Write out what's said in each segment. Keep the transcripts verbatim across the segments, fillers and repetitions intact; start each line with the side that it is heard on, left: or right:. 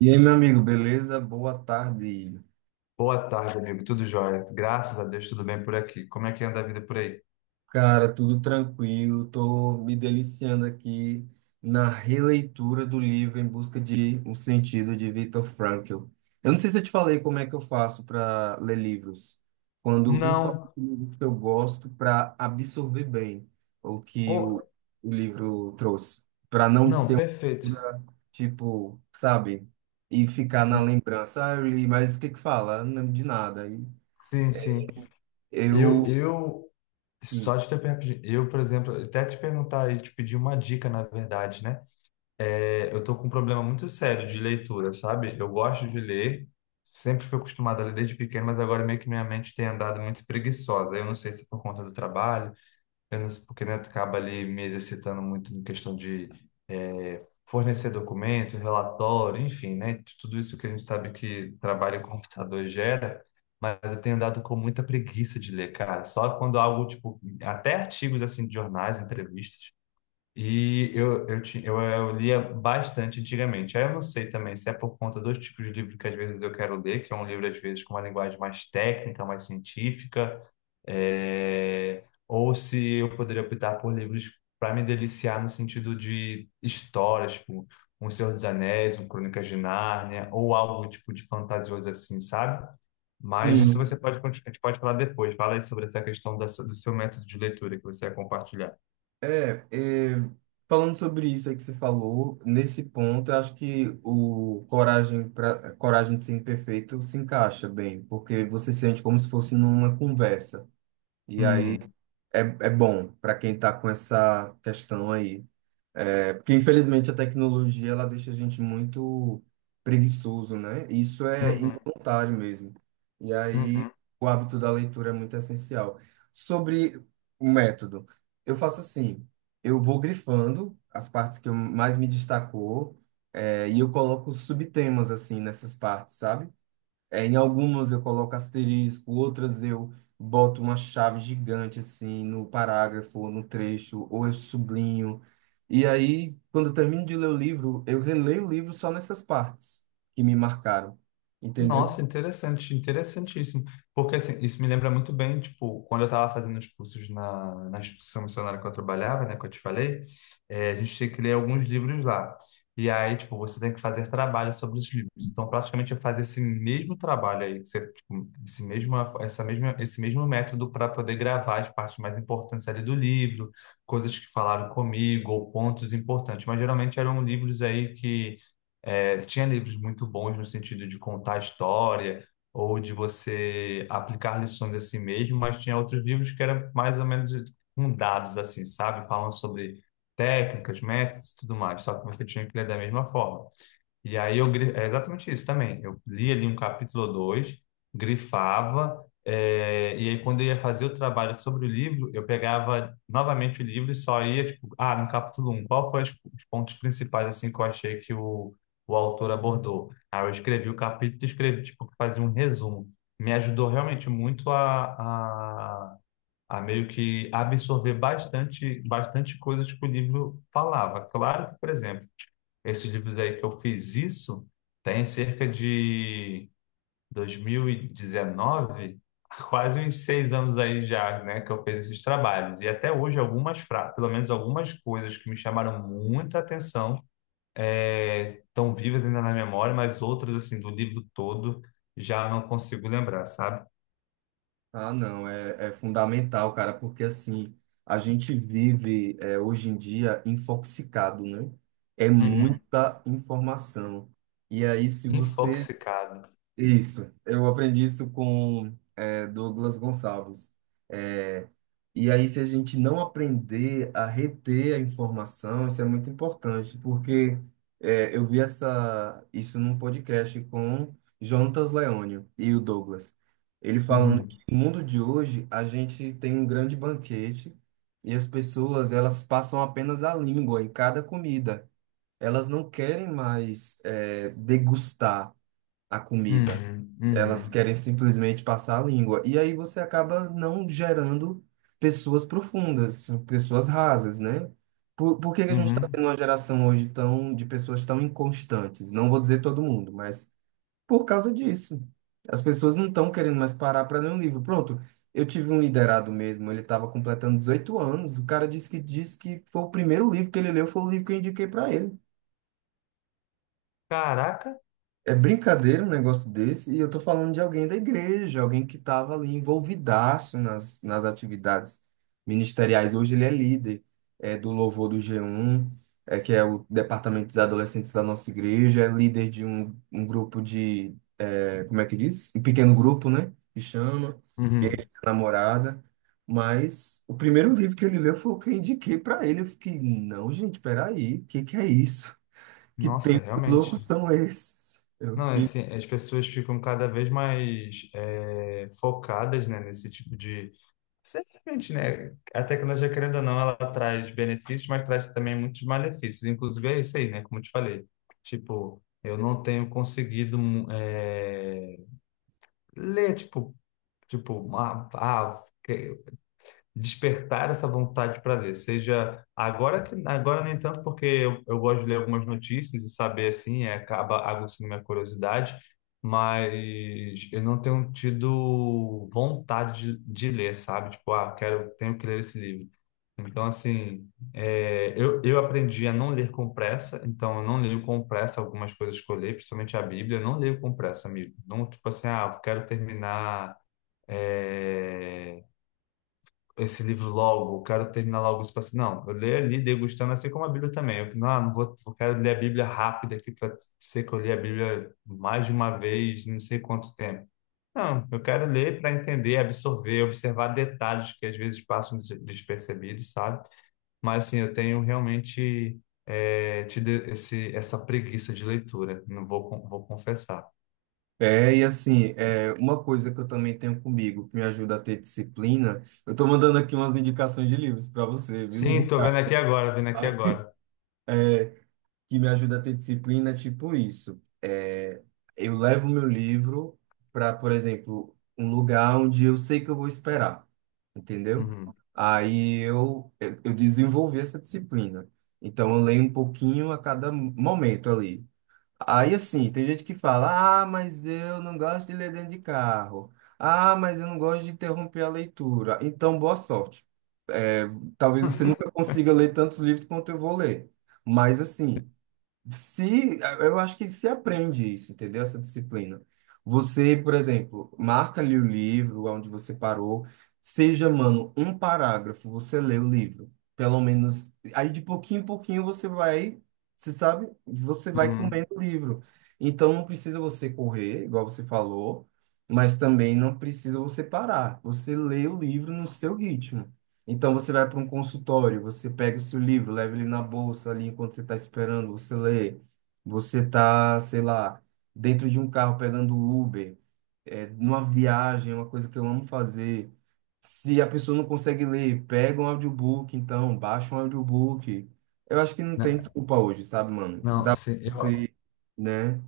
right: E aí, meu amigo, beleza? Boa tarde.
left: Boa tarde, amigo. Tudo jóia? Graças a Deus, tudo bem por aqui. Como é que anda a vida por aí?
right: Cara, tudo tranquilo. Tô me deliciando aqui na releitura do livro Em Busca de um Sentido de Viktor Frankl. Eu não sei se eu te falei como é que eu faço para ler livros, quando principalmente
left: Não.
right: livros que eu gosto para absorver bem o que o,
left: Oh,
right: o livro trouxe, para não
left: não,
right: ser uma
left: perfeito.
right: leitura, tipo, sabe, e ficar na
left: Hum,
right: lembrança. Ah, eu li, mas o que que fala? Eu Não lembro de nada. E
left: Sim, sim. Eu,
right: eu
left: eu,
right: Sim,
left: só de ter, perguntar, eu, por exemplo, até te perguntar e te pedir uma dica, na verdade, né? É, eu tô com um problema muito sério de leitura, sabe? Eu gosto de ler, sempre fui acostumado a ler desde pequeno, mas agora meio que minha mente tem andado muito preguiçosa. Eu não sei se é por conta do trabalho, apenas porque né, tu acaba ali me exercitando muito em questão de eh, fornecer documentos, relatório, enfim, né? Tudo isso que a gente sabe que trabalho em computador gera, mas eu tenho dado com muita preguiça de ler, cara. Só quando algo, tipo, até artigos assim de jornais, entrevistas, e eu, eu, ti- eu, eu lia bastante antigamente. Aí eu não sei também se é por conta dos tipos de livro que às vezes eu quero ler, que é um livro às vezes com uma linguagem mais técnica, mais científica, é, ou se eu poderia optar por livros para me deliciar no sentido de histórias, tipo Um Senhor dos Anéis, um Crônicas de Nárnia, ou algo tipo de fantasioso assim, sabe? Mas isso
right: sim.
left: você pode, continuar- a gente pode falar depois. Fala aí sobre essa questão da, do seu método de leitura que você vai compartilhar.
right: É, é, Falando sobre isso aí que você falou, nesse ponto, eu acho que o coragem pra, coragem de ser imperfeito se encaixa bem, porque você sente como se fosse numa conversa. E aí
left: Hum,
right: é, é bom para quem tá com essa questão aí. É, porque infelizmente a tecnologia ela deixa a gente muito preguiçoso, né? Isso é
left: uhum.
right: involuntário mesmo. E aí
left: Uhum.
right: o hábito da leitura é muito essencial. Sobre o método, eu faço assim, eu vou grifando as partes que eu mais me destacou, é, e eu coloco subtemas assim nessas partes, sabe? É, em algumas eu coloco asterisco, outras eu boto uma chave gigante assim no parágrafo, ou no trecho, ou eu sublinho. E aí, quando eu termino de ler o livro, eu releio o livro só nessas partes que me marcaram, entendeu?
left: Nossa, interessante, interessantíssimo. Porque assim, isso me lembra muito bem, tipo, quando eu estava fazendo os cursos na, na instituição missionária que eu trabalhava, né, que eu te falei, eh, a gente tinha que ler alguns livros lá. E aí, tipo, você tem que fazer trabalho sobre os livros. Então, praticamente eu fazia esse mesmo trabalho aí, que você, tipo, esse mesmo, essa mesma, esse mesmo método para poder gravar as partes mais importantes ali do livro, coisas que falaram comigo ou pontos importantes. Mas geralmente eram livros aí que é, tinha livros muito bons no sentido de contar a história ou de você aplicar lições a si mesmo, mas tinha outros livros que eram mais ou menos com dados, assim, sabe? Falando sobre técnicas, métodos e tudo mais, só que você tinha que ler da mesma forma. E aí eu gri- é exatamente isso também. Eu li ali um capítulo ou dois, grifava, eh, e aí quando eu ia fazer o trabalho sobre o livro, eu pegava novamente o livro e só ia, tipo, ah, no capítulo um qual foi os os pontos principais assim que eu achei que o, o autor abordou? Aí eu escrevi o capítulo e escrevi, tipo, fazia um resumo. Me ajudou realmente muito a, a, a meio que absorver bastante, bastante coisas que o livro falava. Claro que, por exemplo, esses livros aí que eu fiz isso tem cerca de dois mil e dezenove, quase uns seis anos aí já, né, que eu fiz esses trabalhos. E até hoje algumas frases, pelo menos algumas coisas que me chamaram muita atenção, é, estão vivas ainda na memória, mas outras, assim, do livro todo já não consigo lembrar, sabe?
right: Ah, não, é, é fundamental, cara, porque assim, a gente vive é, hoje em dia infoxicado, né? É
left: Uhum.
right: muita informação. E aí, se você.
left: Infoxicado.
right: Isso, eu aprendi isso com é, Douglas Gonçalves. É, e aí, se a gente não aprender a reter a informação, isso é muito importante, porque é, eu vi essa, isso num podcast com Jonatas Leônio e o Douglas. Ele falando que
left: Uhum.
right: no mundo de hoje a gente tem um grande banquete e as pessoas elas passam apenas a língua em cada comida. Elas não querem mais é, degustar a comida.
left: Uhum.
right: Elas
left: Uhum.
right: querem simplesmente passar a língua. E aí você acaba não gerando pessoas profundas, pessoas rasas, né? Por, por que que a gente está
left: Uhum.
right: tendo uma geração hoje tão, de pessoas tão inconstantes? Não vou dizer todo mundo, mas por causa disso. As pessoas não estão querendo mais parar para ler um livro. Pronto, eu tive um liderado mesmo, ele estava completando dezoito anos, o cara disse que, disse que foi o primeiro livro que ele leu, foi o livro que eu indiquei para ele.
left: Caraca.
right: É brincadeira um negócio desse, e eu tô falando de alguém da igreja, alguém que estava ali envolvidaço nas, nas atividades ministeriais. Hoje ele é líder é, do Louvor do G um, é, que é o departamento de adolescentes da nossa igreja, é líder de um, um grupo de, é, como é que diz? Um pequeno grupo, né? Que chama,
left: Uhum.
right: namorada. Mas o primeiro livro que ele leu foi o que eu indiquei para ele. Eu fiquei, não, gente, peraí, o que que é isso? Que
left: Nossa,
right: tempos loucos
left: realmente.
right: são esses? Eu
left: Não, é
right: fiquei
left: assim, as pessoas ficam cada vez mais é, focadas, né, nesse tipo de... Certamente, né, a tecnologia, querendo ou não, ela traz benefícios, mas traz também muitos malefícios. Inclusive é isso aí, né, como eu te falei. Tipo, eu não tenho conseguido hum, é, ler, tipo, tipo, ah, ah, despertar essa vontade para ler. Seja agora que agora nem tanto porque eu, eu gosto de ler algumas notícias e saber assim, é, acaba aguçando minha curiosidade, mas eu não tenho tido vontade de, de ler, sabe? Tipo, ah, quero, tenho que ler esse livro. Então, assim, é, eu, eu aprendi a não ler com pressa, então eu não leio com pressa algumas coisas que eu leio, principalmente a Bíblia, eu não leio com pressa, amigo. Não, tipo assim, ah, eu quero terminar é, esse livro logo, eu quero terminar logo isso para assim, não, eu leio ali degustando, assim como a Bíblia também. Eu não, não vou, eu quero ler a Bíblia rápida aqui para ser que eu li a Bíblia mais de uma vez, não sei quanto tempo. Não, eu quero ler para entender, absorver, observar detalhes que às vezes passam des- despercebidos, sabe? Mas assim, eu tenho realmente é, tido esse, essa preguiça de leitura, não vou, con- vou confessar.
right: é, e assim, é, uma coisa que eu também tenho comigo, que me ajuda a ter disciplina, eu tô mandando aqui umas indicações de livros para você, viu? Um
left: Sim, tô vendo
right: bocado.
left: aqui agora, vendo aqui agora.
right: É, que me ajuda a ter disciplina, é tipo isso. É, eu levo meu livro para, por exemplo, um lugar onde eu sei que eu vou esperar, entendeu?
left: Uhum,
right: Aí eu, eu, eu desenvolvi essa disciplina. Então, eu leio um pouquinho a cada momento ali. Aí assim, tem gente que fala: ah, mas eu não gosto de ler dentro de carro. Ah, mas eu não gosto de interromper a leitura. Então, boa sorte. É, talvez você nunca consiga ler tantos livros quanto eu vou ler. Mas assim, se, eu acho que se aprende isso, entendeu? Essa disciplina. Você, por exemplo, marca ali o livro, onde você parou, seja, mano, um parágrafo, você lê o livro. Pelo menos, aí de pouquinho em pouquinho você vai, você sabe, você vai
left: uhum.
right: comendo o livro. Então não precisa você correr, igual você falou, mas também não precisa você parar. Você lê o livro no seu ritmo. Então você vai para um consultório, você pega o seu livro, leva ele na bolsa ali enquanto você está esperando, você lê. Você tá, sei lá, dentro de um carro pegando Uber, é, numa viagem, é uma coisa que eu amo fazer. Se a pessoa não consegue ler, pega um audiobook, então, baixa um audiobook. Eu acho que não tem
left: Na-
right: desculpa hoje, sabe, mano?
left: Não,
right: Dá pra
left: assim, eu,
right: você, né?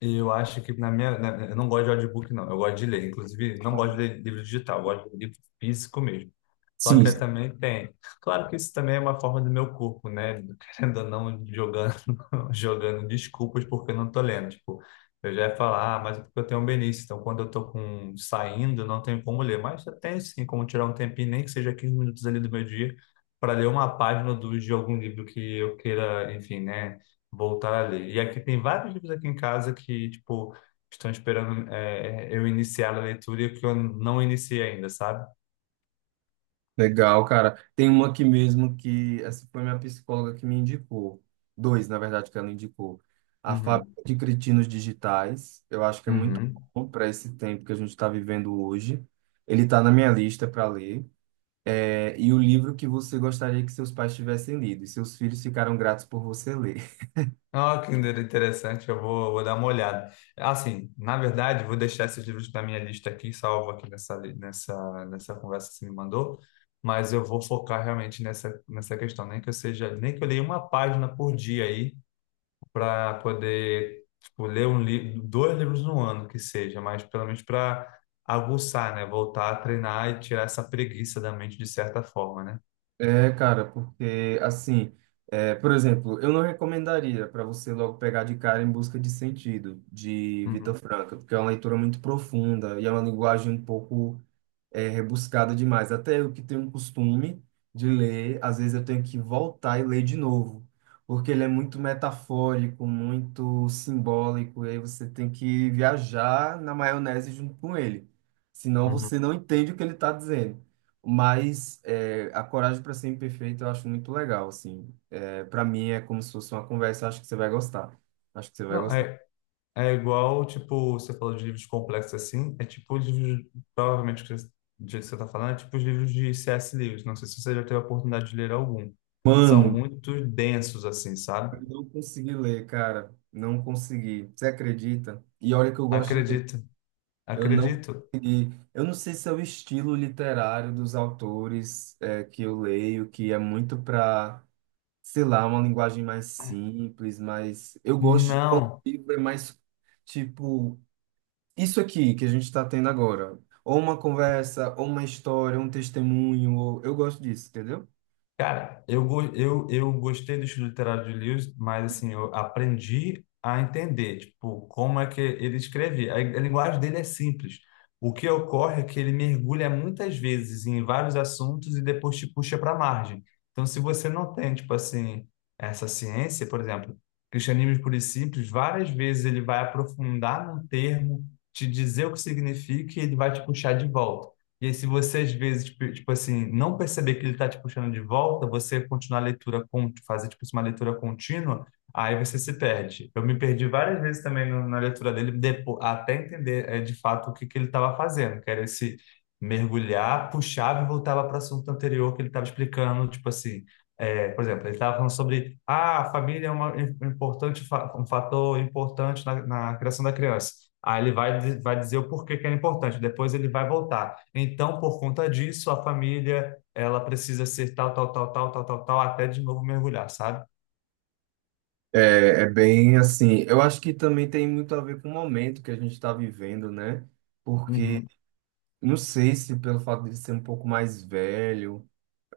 left: Eu acho que na minha. na- eu não gosto de audiobook, não. Eu gosto de ler. Inclusive, não gosto de ler livro digital, eu gosto de livro físico mesmo. Só que eu
right: Sim,
left: também tenho. Claro que isso também é uma forma do meu corpo, né? Querendo ou não, jogando, jogando desculpas porque eu não tô lendo. Tipo, eu já ia falar, ah, mas é porque eu tenho um benício. Então, quando eu tô com, saindo, não tenho como ler. Mas eu tenho sim como tirar um tempinho, nem que seja quinze minutos ali do meu dia, para ler uma página do, de algum livro que eu queira, enfim, né? Voltar a ler. E aqui tem vários livros aqui em casa que, tipo, estão esperando é, eu iniciar a leitura e que eu não iniciei ainda, sabe?
right: legal, cara. Tem uma aqui mesmo que essa foi minha psicóloga que me indicou. Dois, na verdade, que ela indicou. A
left: Uhum.
right: Fábrica de Cretinos Digitais, eu acho que é muito
left: Uhum.
right: bom para esse tempo que a gente está vivendo hoje. Ele está na minha lista para ler. É, e o livro que você gostaria que seus pais tivessem lido e seus filhos ficaram gratos por você ler.
left: Ah, que interessante, eu vou, vou dar uma olhada. Assim, na verdade, vou deixar esses livros na minha lista aqui, salvo aqui nessa, li- nessa, nessa conversa que você me mandou, mas eu vou focar realmente nessa, nessa questão, nem que eu seja, nem que eu leia uma página por dia aí, para poder, tipo, ler um livro, dois livros no ano que seja, mas pelo menos para aguçar, né? Voltar a treinar e tirar essa preguiça da mente de certa forma, né?
right: É, cara, porque assim, é, por exemplo, eu não recomendaria para você logo pegar de cara Em Busca de Sentido, de Vitor
left: Uhum,
right: Franco, porque é uma leitura muito profunda e é uma linguagem um pouco é rebuscada demais. Até eu que tenho um costume de ler, às vezes eu tenho que voltar e ler de novo, porque ele é muito metafórico, muito simbólico, e aí você tem que viajar na maionese junto com ele. Senão
left: uhum.
right: você não entende o que ele está dizendo. Mas é, A Coragem para Ser Imperfeito eu acho muito legal, assim. É, para mim é como se fosse uma conversa, acho que você vai gostar. Acho que você vai
left: Não,
right: gostar.
left: é, é igual, tipo, você falou de livros complexos assim, é tipo os livros, provavelmente, que você- Do jeito que você está falando, é tipo os livros de C S. Lewis. Não sei se você já teve a oportunidade de ler algum. São
right: Mano,
left: muito densos, assim,
right: eu
left: sabe?
right: não consegui ler, cara. Não consegui. Você acredita? E olha que eu gosto de ler.
left: Acredito,
right: Eu não,
left: acredito.
right: eu não sei se é o estilo literário dos autores é, que eu leio, que é muito para, sei lá, uma linguagem mais simples, mas eu gosto quando o
left: Não,
right: livro é mais tipo isso aqui que a gente está tendo agora. Ou uma conversa, ou uma história, um testemunho. Ou... Eu gosto disso, entendeu?
left: cara, eu, go- eu, eu gostei do estilo literário de Lewis, mas assim, eu aprendi a entender, tipo, como é que ele escrevia. A, a linguagem dele é simples. O que ocorre é que ele mergulha muitas vezes em vários assuntos e depois te puxa para a margem. Então, se você não tem, tipo assim, essa ciência, por exemplo, Cristianismo Puro e Simples, várias vezes ele vai aprofundar num termo, te dizer o que significa e ele vai te puxar de volta. E aí, se você às vezes, tipo tipo assim, não perceber que ele está te puxando de volta, você continuar a leitura, con- fazer tipo assim, uma leitura contínua, aí você se perde. Eu me perdi várias vezes também no- na leitura dele, depois, até entender eh, de fato o que, que ele estava fazendo, que era esse mergulhar, puxava e voltava para o assunto anterior que ele estava explicando, tipo assim. Eh, por exemplo, ele estava falando sobre ah, a família é uma, im- importante, fa- um fator importante na, na criação da criança. Aí ele vai, di- vai dizer o porquê que é importante, depois ele vai voltar. Então, por conta disso, a família, ela precisa ser tal, tal, tal, tal, tal, tal, tal, até de novo mergulhar, sabe?
right: É, é bem assim. Eu acho que também tem muito a ver com o momento que a gente está vivendo, né? Porque
left: Uhum.
right: não sei se pelo fato de ser um pouco mais velho,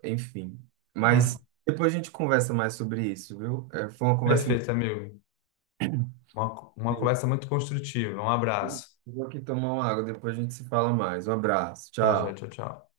right: enfim. Mas
left: Ah,
right: depois a gente conversa mais sobre isso, viu? É, foi uma conversa
left: perfeito, amigo. Uma, uma
right: muito.
left: conversa muito construtiva. Um abraço.
right: Vou aqui tomar uma água, depois a gente se fala mais. Um abraço,
left: Tá, já,
right: tchau.
left: tchau, tchau.